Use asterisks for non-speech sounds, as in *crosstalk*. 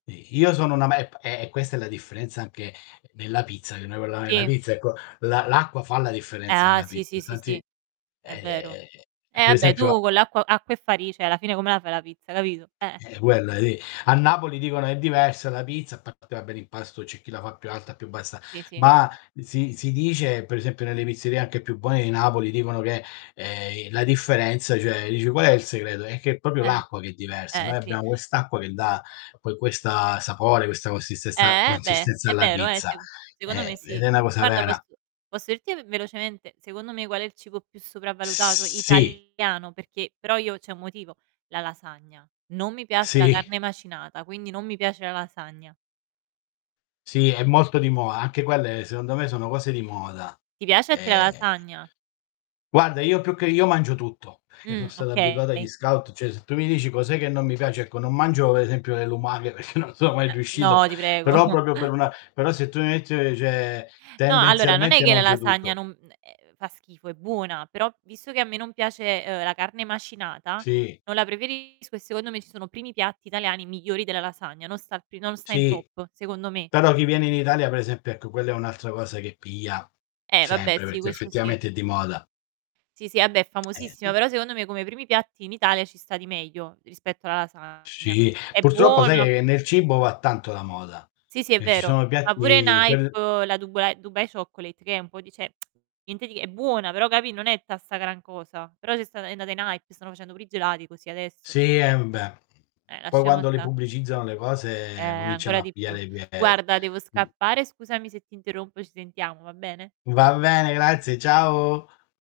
I io sono una *unintelligible* e e questa è la differenza anche nella pizza, *unintelligible* quella nella Sì. pizza ecco. L'a l'acqua fa la Eh, differenza ah, nella sì, pizza, sì, sì, sì. infatti È vero. ehm, p Eh, pe' vabbè, esempio a tu con l'acqua acqua e fari cioè alla fine come la fai la pizza, capito? Eh-eh. Eh, quella lì. A Napoli dicono: "È diversa la pizza", a parte vabbè l'impasto, c'è chi la fa più alta, più bassa. Sì, sì. Ma si si dice, per esempio, nelle pizzerie anche più buone di Napoli dicono che, ehm, la differenza, cioè dici: "Qual è il segreto?" È che è proprio Eh, l'acqua che è diversa. eh Noi sì. abbiamo quest'acqua che dà poi questa sapore, questa consistenza Eh, eh beh, consistenza è alla vero, eh, pizza. seco secondo me Eh, sì. ed è una cosa Guarda, posso vera. posso dirti v velocemente, secondo me qual è il cibo più sopravvalutato Sì. italiano, perché però io c'è un motivo: la lasagna. Non mi piace la Sì. carne macinata, quindi non mi piace la lasagna. Sì, è molto di moda. Anche quelle secondo me sono cose di moda. Ti piace a te la E lasagna? Guarda, io più che io mangio tutto, perché son Mh, stato abituato agli okay. scout cioè se tu mi dici: "Cos'è che non mi piace", ecco, non mangio pe' esempio le lumache perché non sono mai Uhm, riuscito. no, ti prego. Però proprio per *chuckles* una però se tu mi metti uhm, cioè No, allora non è tendenzialmente che la mangio lasagna tutto. non eh fa schifo, è buona. Però visto che a me non piace, uhm, la carne macinata Sì. non la preferisco e secondo me ci sono primi piatti italiani migliori della lasagna, non sta al pri non sta in Sì. top, secondo me. Però chi viene in Italia, per esempio, ecco quella è un'altra cosa che piglia Eh, vabbè, sempre, sì, perché questo sì. effettivamente è di moda. Sì, sì, vabbè è famosissima, Eh. però secondo me come primi piatti in Italia ci sta di meglio rispetto alla lasagna. Sì, È purtroppo sai buona p che nel cibo va tanto la moda. Sì, sì, è Eh, ci vero. sono Ma pure in piatti piad hype la Duba Dubai Chocolate, che è un po' di cioè *tsk* niente di è buona, però capì non è tutta 'sta gran cosa. Però c'è stata è andata in hype, stanno facendo pure i gelati così adesso. Sì, eh, beh. Eh, Poi lasciamo quando le stà. pubblicizzano le Eh, cose cominciano ancora a di più. pigliare piede. Guarda, devo scappare, scusami se ti interrompo, ci sentiamo, va bene? Va bene, grazie, ciao.